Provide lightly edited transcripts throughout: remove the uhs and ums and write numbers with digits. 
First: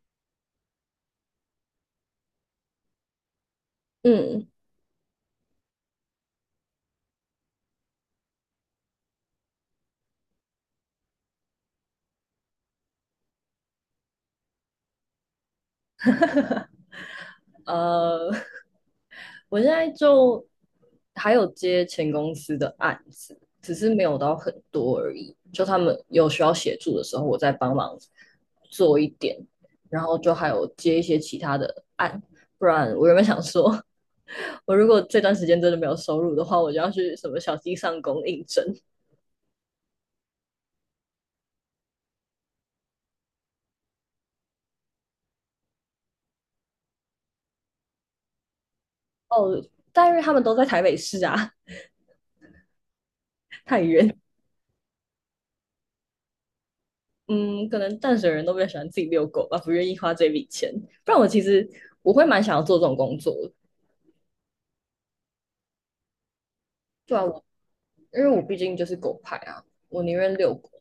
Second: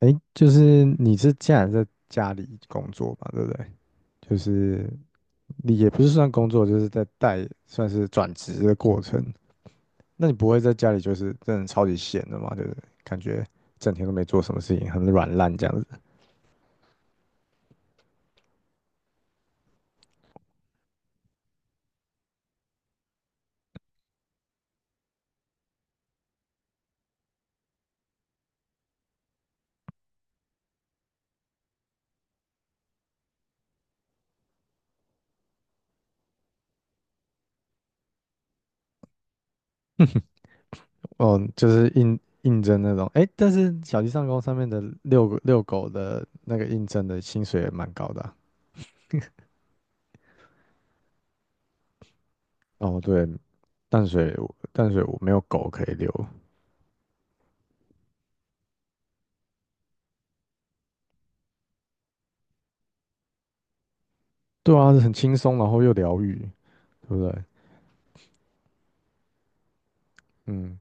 哎，就是既然在家里工作嘛，对不对？就嗯，是你也不是算工作，就是在带，算是转职的过程。那你不会在家里就是真的超级闲的嘛？就是感觉整天都没做什么事情，很软烂这样子。呃，我现在就还有接前公司的案子，只是没有到很多而已。就他们有需要协助的时候，我再帮忙做一点，然后就还有接一些其他的案。不然我原本想说，我如果这段时间真的没有收入的话，我就要去什么小鸡上工应征。哦，就是应征那种。哎，但是小鸡上工上面的遛狗的那个应征的薪水也蛮高的啊。哦，但是他们都在台北市啊，哦，对，太淡远。水淡水我没有狗可以遛。嗯，可能淡水人都比较喜欢自己遛狗吧，不愿意花这笔钱。不然我其实会蛮想要做这种工作的。对啊，很轻松，然后又疗愈，对对不啊，对？因为我毕竟就是狗派啊，我宁愿遛狗，嗯。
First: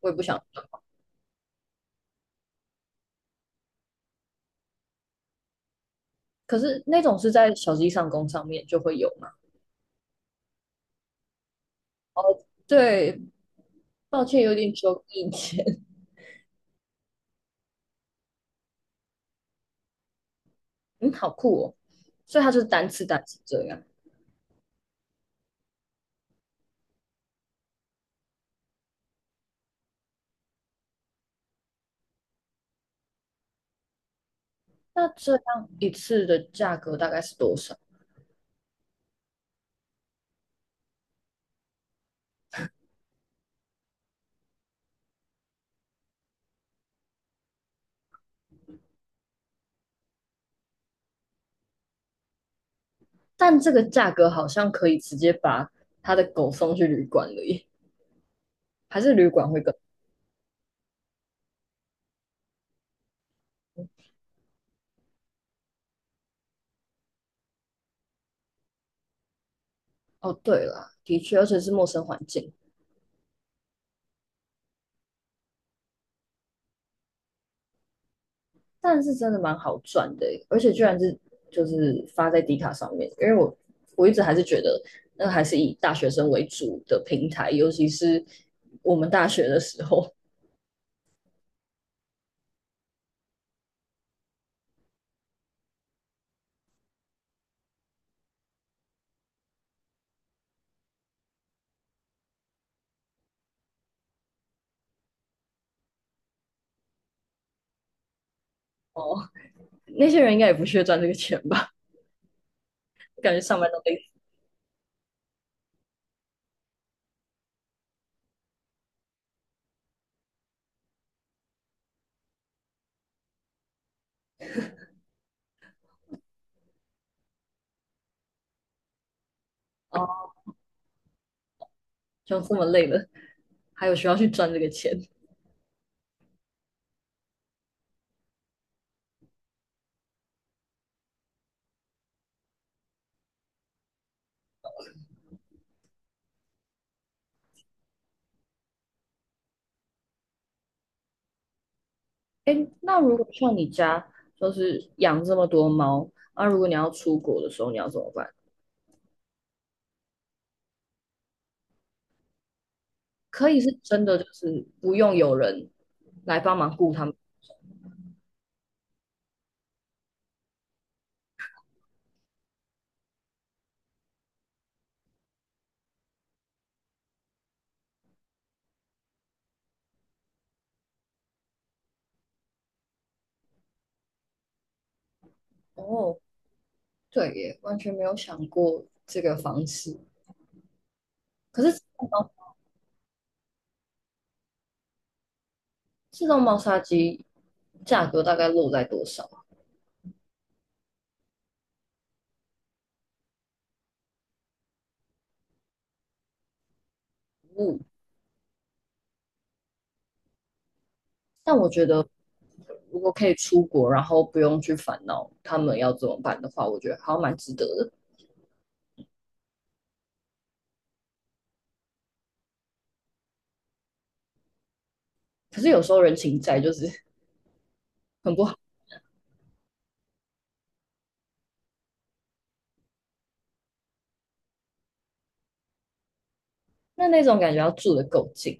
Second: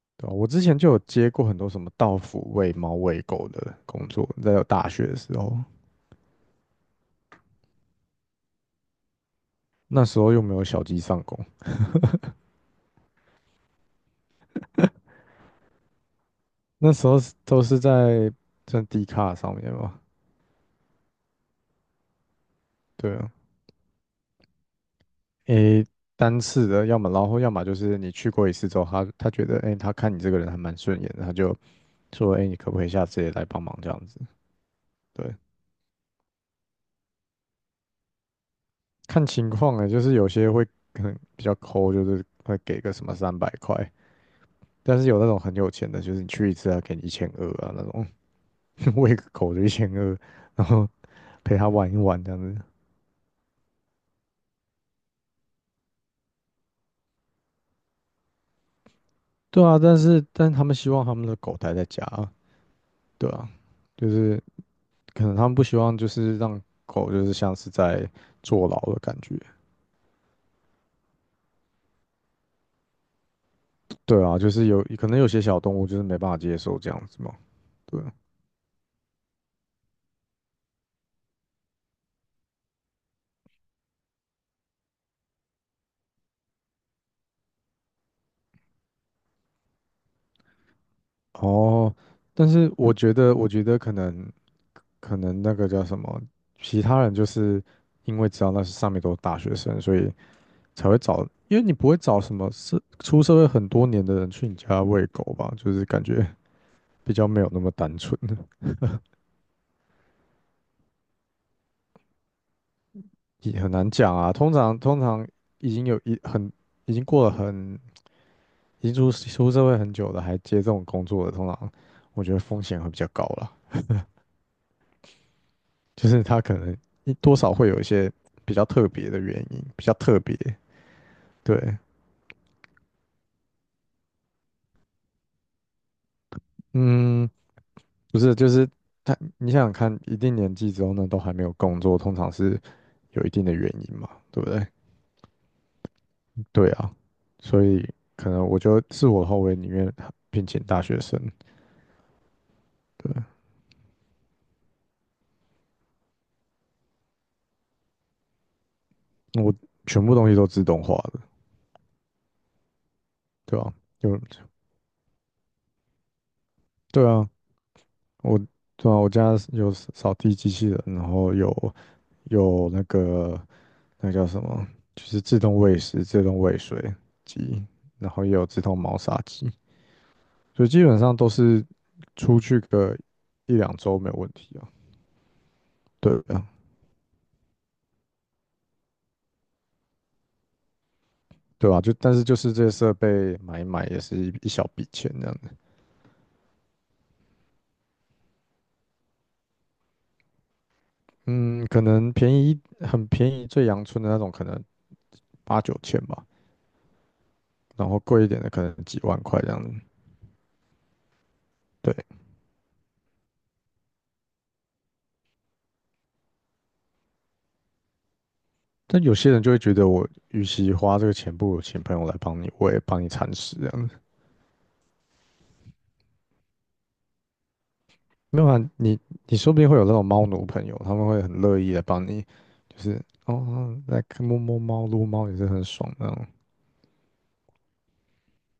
我也不对啊想。我之前就有接过很多什么到府喂猫喂狗的工作，在有大学的时候，可是那种是在小鸡上工上面就会有嘛？那时候又没有小鸡上工，对，抱歉，有点久以前。那时候都是在D 卡上面嘛，嗯，好酷哦。所以它就是单次对单啊，次这样。诶，单次的，要么就是你去过一次之后，他觉得诶，他看你这个人还蛮顺眼的，他就说诶，你可不可以下次也来帮忙这样子？那这对，样一次的价格大概是多少？看情况啊，就是有些会可能比较抠，就是会给个什么300块，但是有那种很有钱的，就是你去一次啊，给你一千二啊那种。喂个狗的一千二，然后陪它玩一玩这样子。但这个价格好像可以直接把他的狗送去旅馆了耶，还是旅馆会对更？啊，但他们希望他们的狗待在家啊。对啊，就是可能他们不希望就是让狗就是像是在坐牢的感觉。哦，对啦，的确，而且是陌生环境，对啊，就是有可能有些小动物就是没办法接受这样子嘛。对啊，但是真的蛮好赚的欸，而且居然是就是发在迪卡上面，因为我一直还是觉得那还是以大学生为主的平台，尤其是我们大学的时候。哦，但是我觉得可能那个叫什么，其他人就是因为知道那是上面都是大学生，所以才会找，因为你不会找什么是出社会很多年的人去你家喂狗吧，就是感觉比较没有那么单纯，哦，那些人应该也不屑赚这个钱吧？感觉上也班很都难累讲啊。通常已经有一很已经过了很已经出社会很久的，还接这种工作的，通常我觉得风险会比较高啦，就是他可能多少会有一些比较特别的原因，比较死特哦，别。对，就这么累了，还有需要去赚这个钱？嗯，不是，就是他，你想想看，一定年纪之后呢，都还没有工作，通常是有一定的原因嘛，对不对？对啊，所以可能我就自我后卫里面聘请大学生，哎，那对如啊，果像你家就是养这么多猫，那、啊如果你要出国的时候，你要怎么办？我全部东西都自动化的，可对以是吧、真有，的，就是不用有人来帮忙雇他对们。啊，我对啊，我家有扫地机器人，然后有那个那叫什么，就是自动喂食、自动喂水机，然后也有自动猫砂机，所以基本上都是出去个一两周没有问题啊，哦，对啊，对耶，完全没有想过这个方式。可对是吧、但是就是这些设备买一买也是一小笔钱这样。自动猫砂机价格大概落在多少？嗯，可能便宜很便宜，最阳春的那种可能八九千吧，嗯，然后贵一点的可能几万块这样子。但我觉对，得如果可以出国，然后不用去烦恼他们要怎么办的话，我觉得好像蛮值得的。但有些人就会觉得我与其花这个钱，不如请朋友来帮你，我也帮你铲屎这样子。可是有时候人情债就是很没不有好，啊，你说不定会有那种猫奴朋友，他们会很乐意的帮你，就是哦，来摸摸猫、撸猫也是很爽的那种。那那种感觉要住的够近。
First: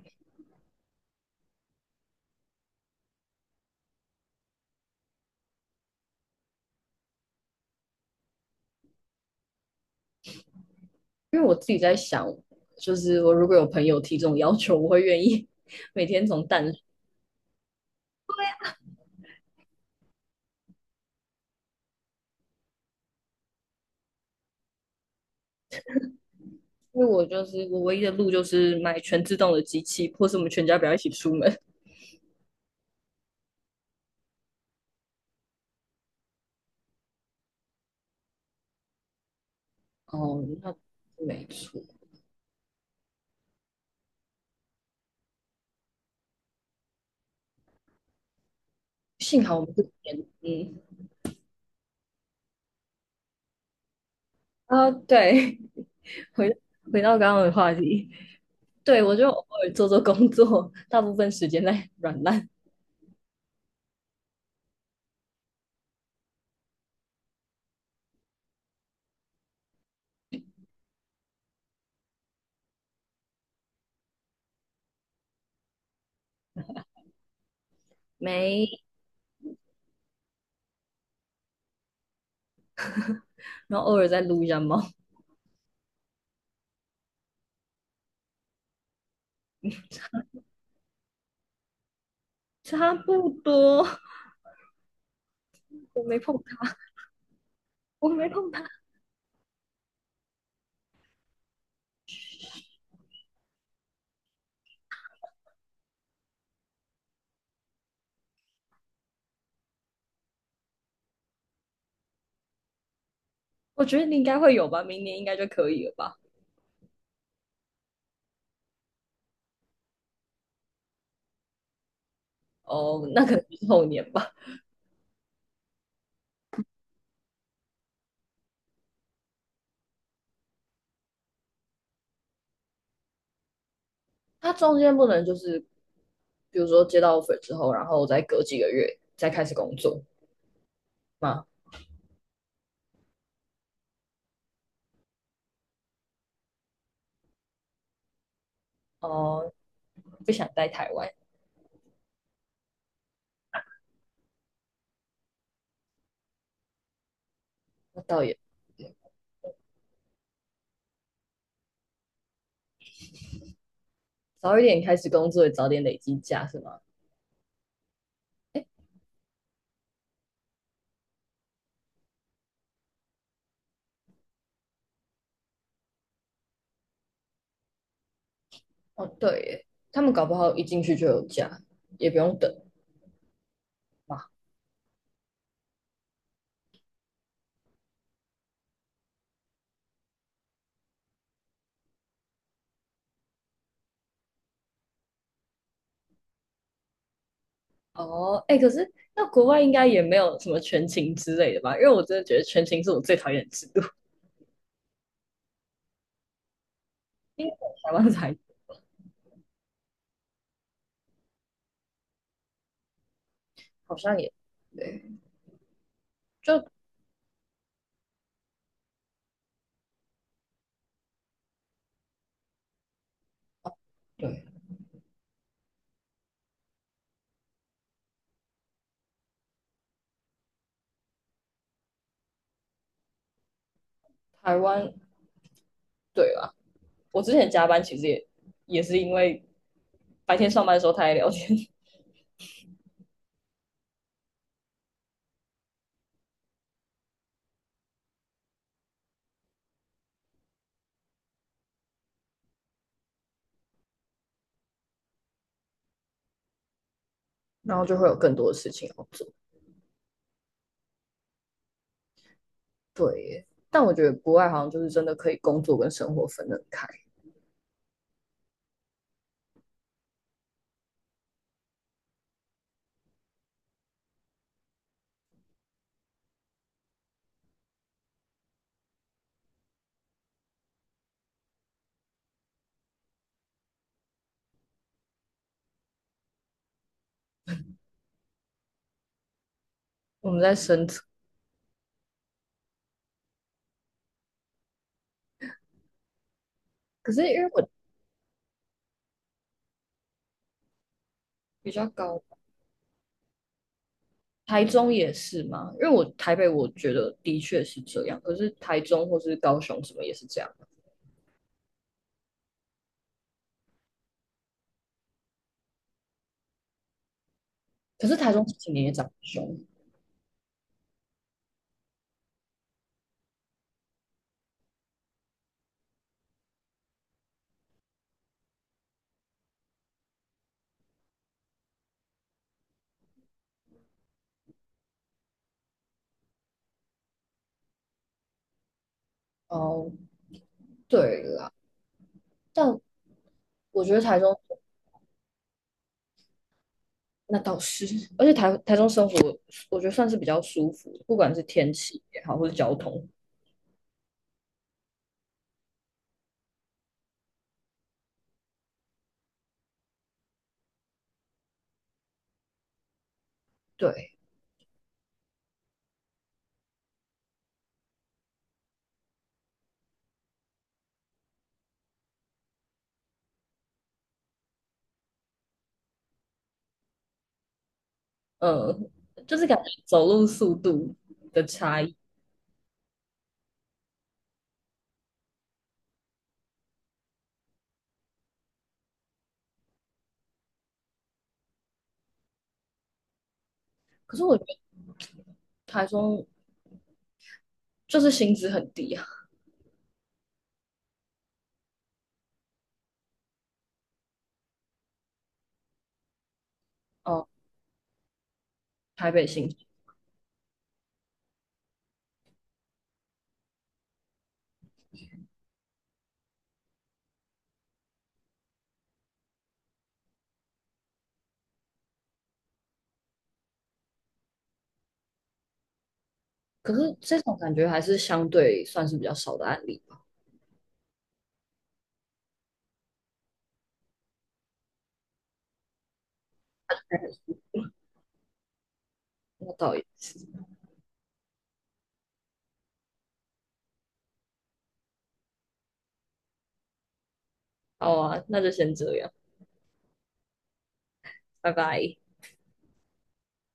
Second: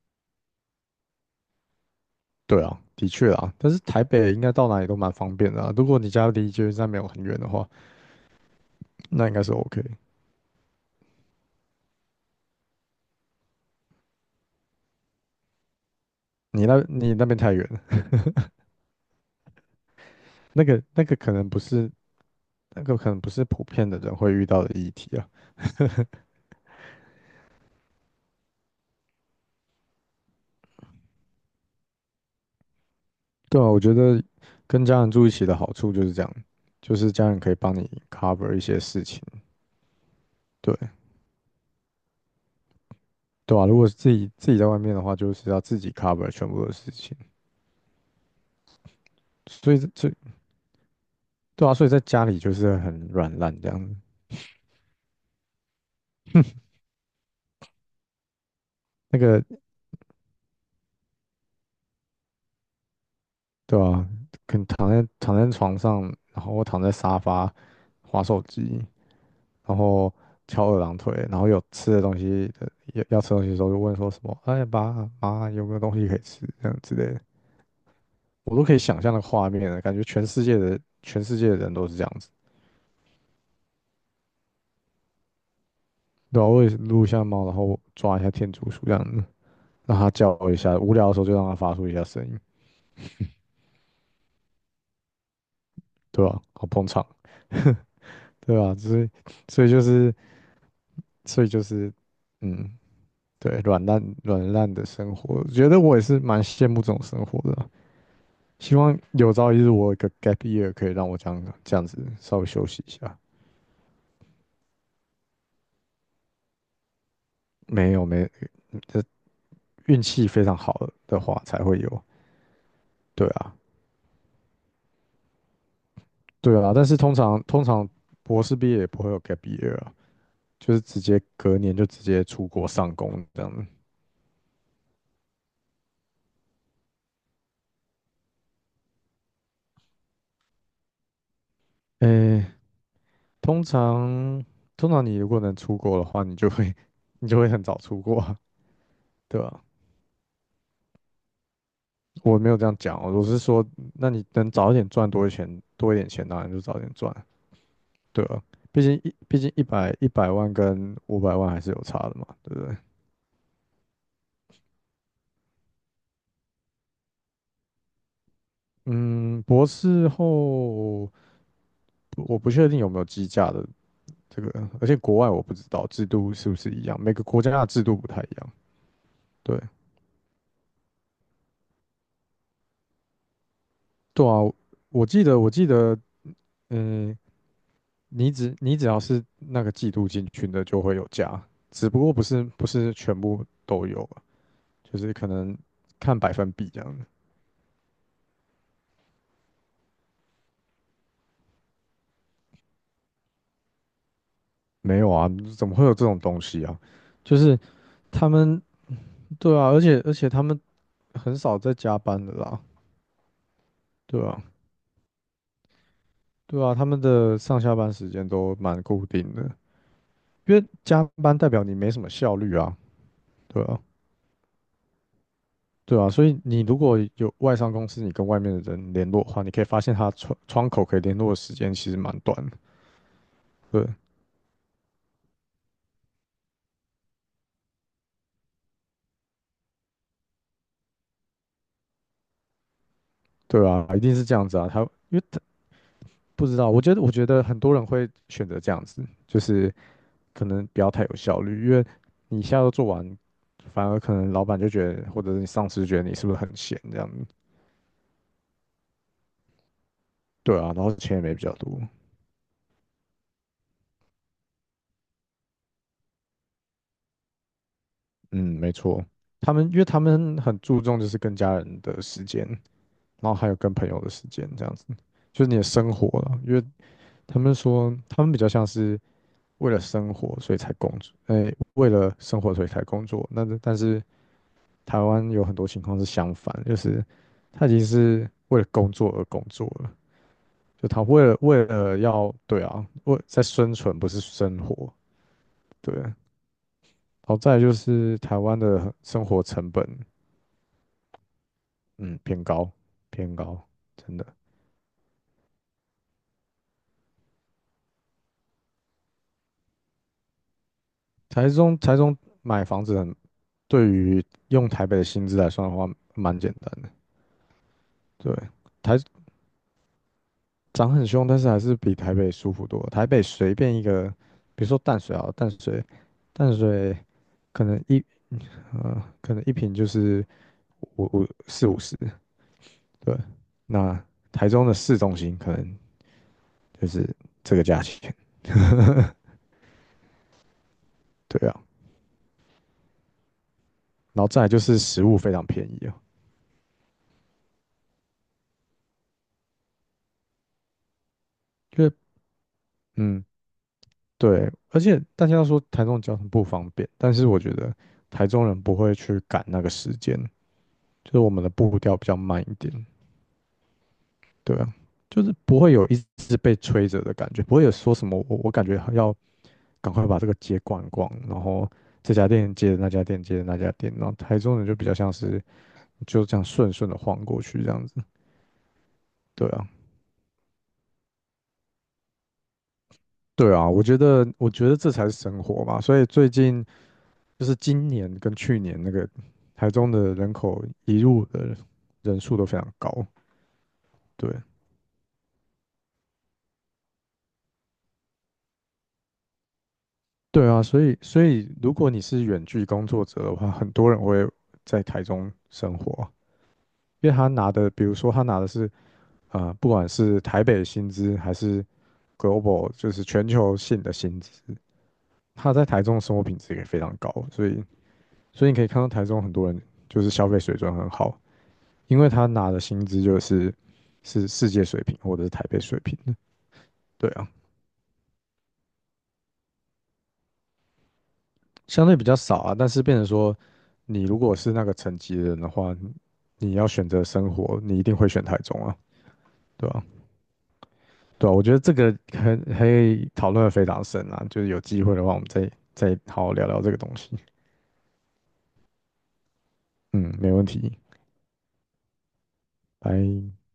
对啊，的确啊，但是台北应该到哪里都蛮方便的啊。如果你家离捷运站没有很远的话，那应该是 OK。因为我自己在想，就是我如果有朋友提这种要求，我会愿意 每天从蛋。你那边太远了。那个可能不是普遍的人会遇到的议题啊。因为我就是我唯一的路就是买全自动的机器，或是我们全家不要一起出门。对啊，我觉得跟家人住一起的好处就是这样，就是家人可以帮你 cover 一些事情。哦，那对没错，对啊，如果自己在外面的话，就是要自己 cover 全部的事情。幸好我们所以这这边，嗯，对啊，所以在家里就是很软烂这样子。啊，对，回回到刚刚的话题，对我那就个偶尔做做工作，大部分时间在 软烂对啊，可能躺在床上，然后我躺在沙发滑手机，然后翘二郎腿，然后有吃的东西的，要吃东西的时候就问说什么，哎爸妈有没有东西可以吃，这样之类的，我都没，可以想象那个画面了，感觉全世界的人都是这样子。然后偶尔再撸一下猫，对啊，我也是撸一下猫，然后抓一下天竺鼠这样子，让它叫一下，无聊的时候就让它发出一下声音，差不多。我没对碰吧、好它，捧场，我没碰对它，啊，所以就是所以就是，嗯，对，软烂软烂的生活，我觉得我也是蛮羡慕这种生活的啊。希望有朝一日我有一个 gap year 可以让我这样子稍微休息一下。我觉得你应该会有吧，明年应该就可以了吧？没有没，这运气非常好的话才会有。哦，那对可能啊，就是后年吧。对啊，但是通常博士毕业也不会有 gap year 啊，就是直接隔年就直接出国上工这样子。它中间不能就是比如说接到 offer 之后，然后再隔几个月再开始工作吗？诶，通常通常你如果能出国的话，你就会 你就会很早出国啊。对哦，啊，不想待台湾，我没有这样讲哦，我是说，那你能早一点赚多一点钱，多一点钱当然就早点赚。那倒对也啊，毕竟100万跟500万还是有差的嘛，对不对？早一点开始工作，早点累积假是吗？嗯，博士后不我不确定有没有计价的这个，而且国外我不知道制度是不是一样，每个国家的制度不太一样。哦，对对耶，他们搞不好一进去就有假，也不用等对嘛。啊，我记得，嗯，你只要是那个季度进群的就会有加，只不过不是全部都有啊，就是可能看百分比这样的。哦，哎，可是那国外应该也没有什么全勤之类的吧？因为我真的觉得全勤是我最讨厌的制度，没有啊，怎么会有这种东西啊？就因为是台湾他才们对啊，而且他们很少在加班的啦，好像对也啊，对，对就啊，他们的上下班时间都蛮固定的，因为加班代表你没什么效率啊，对啊，对对啊，所以你如果有外商公司，你跟外面的人联络的话，你可以发现他窗口可以联络的时间其实蛮短的，对台湾对吧？我之前加班其实也也是因为白天上班的时候太聊天，对啊，一定是这样子啊，因为他不知道，我觉得很多人会选择这样子，就是。可能不要太有效率，因为你一下都做完，反而可能老板就觉得，或者是你上司觉得你是不是很闲这样子？然后就会有更多的事情要做。对啊，然后钱也没比较多。对耶但我觉得国外好像就是真的可以工作跟生活分得开。嗯，没错，因为他们很注重就是跟家人的时间，然后还有跟朋友的时间这样子，就是你的生活了。因为他们说他们比较像是为了生活所以才工作，哎，为了生活所以才工作。那但是台湾有很多情况是相反，就是他已经是为了工作而工作了，我们在深就圳，他为了要对啊，为在生存不是生活，对。可是好因为在我就是台湾的生活成本，比较嗯，高，偏高，偏高，真的。台中也是嘛，因为我台北我觉得的确是这样，可是台中或是高雄什么也是这样，台中买房子很，对于用台北的薪资来算的话，蛮简单的。可是台对，中这几年也台长得凶。涨很凶，但是还是比台北舒服多了。台北随便一个，比如说淡水啊，淡水，淡水可能可能一瓶就是50，对，那台中的市中心可能就是这个价钱，哦，对对啦，啊。但我觉得台然后中再来就是食物非常便宜啊，那倒是，而且台中生活我觉得算是比较舒服，不管是天就是气也好，或是交通，嗯，对，而且大家都说台中交通不方便，但是我觉得台中人不会去赶那个时间，就是我们的步调比较慢一点，对。对啊，就是不会有一直被催着的感觉，不会有说什么我感觉要赶快把这个街逛一逛，然后这家店接着那家店接着那家店，然后台中人就比较像是就这样顺顺的晃过去这样子。嗯，就是对感觉啊，走路速度的差异。对啊，我觉得这才是生活嘛。所以最近就是今年跟去年那个台中的人口移入的人数都非常高。可是对，我觉得台中就是薪资很低啊，对啊，所以如果你是远距工作者的话，很多人会在台中生活，因为他哦，拿的，比如说他拿的是台北薪资，不管是台北薪资还是 global，就是全球性的薪资，他在台中的生活品质也非常高。所以你可以看到台中很多人就是消费水准很好。因为他拿的薪资就是世界水平或者是台北水平的，可是对这啊，种感觉还是相对算是比较少的案例吧。相对比较少啊。但是变成说，你如果是那个层级的人的话，你要选择生活，你一定会选台中啊，那对倒啊，也是，对啊，我觉得这个很可以讨论的非常深啊，就是有机会的话，我们再好好聊聊这个东西。好啊，那就先这样，嗯，没问题，拜拜。拜。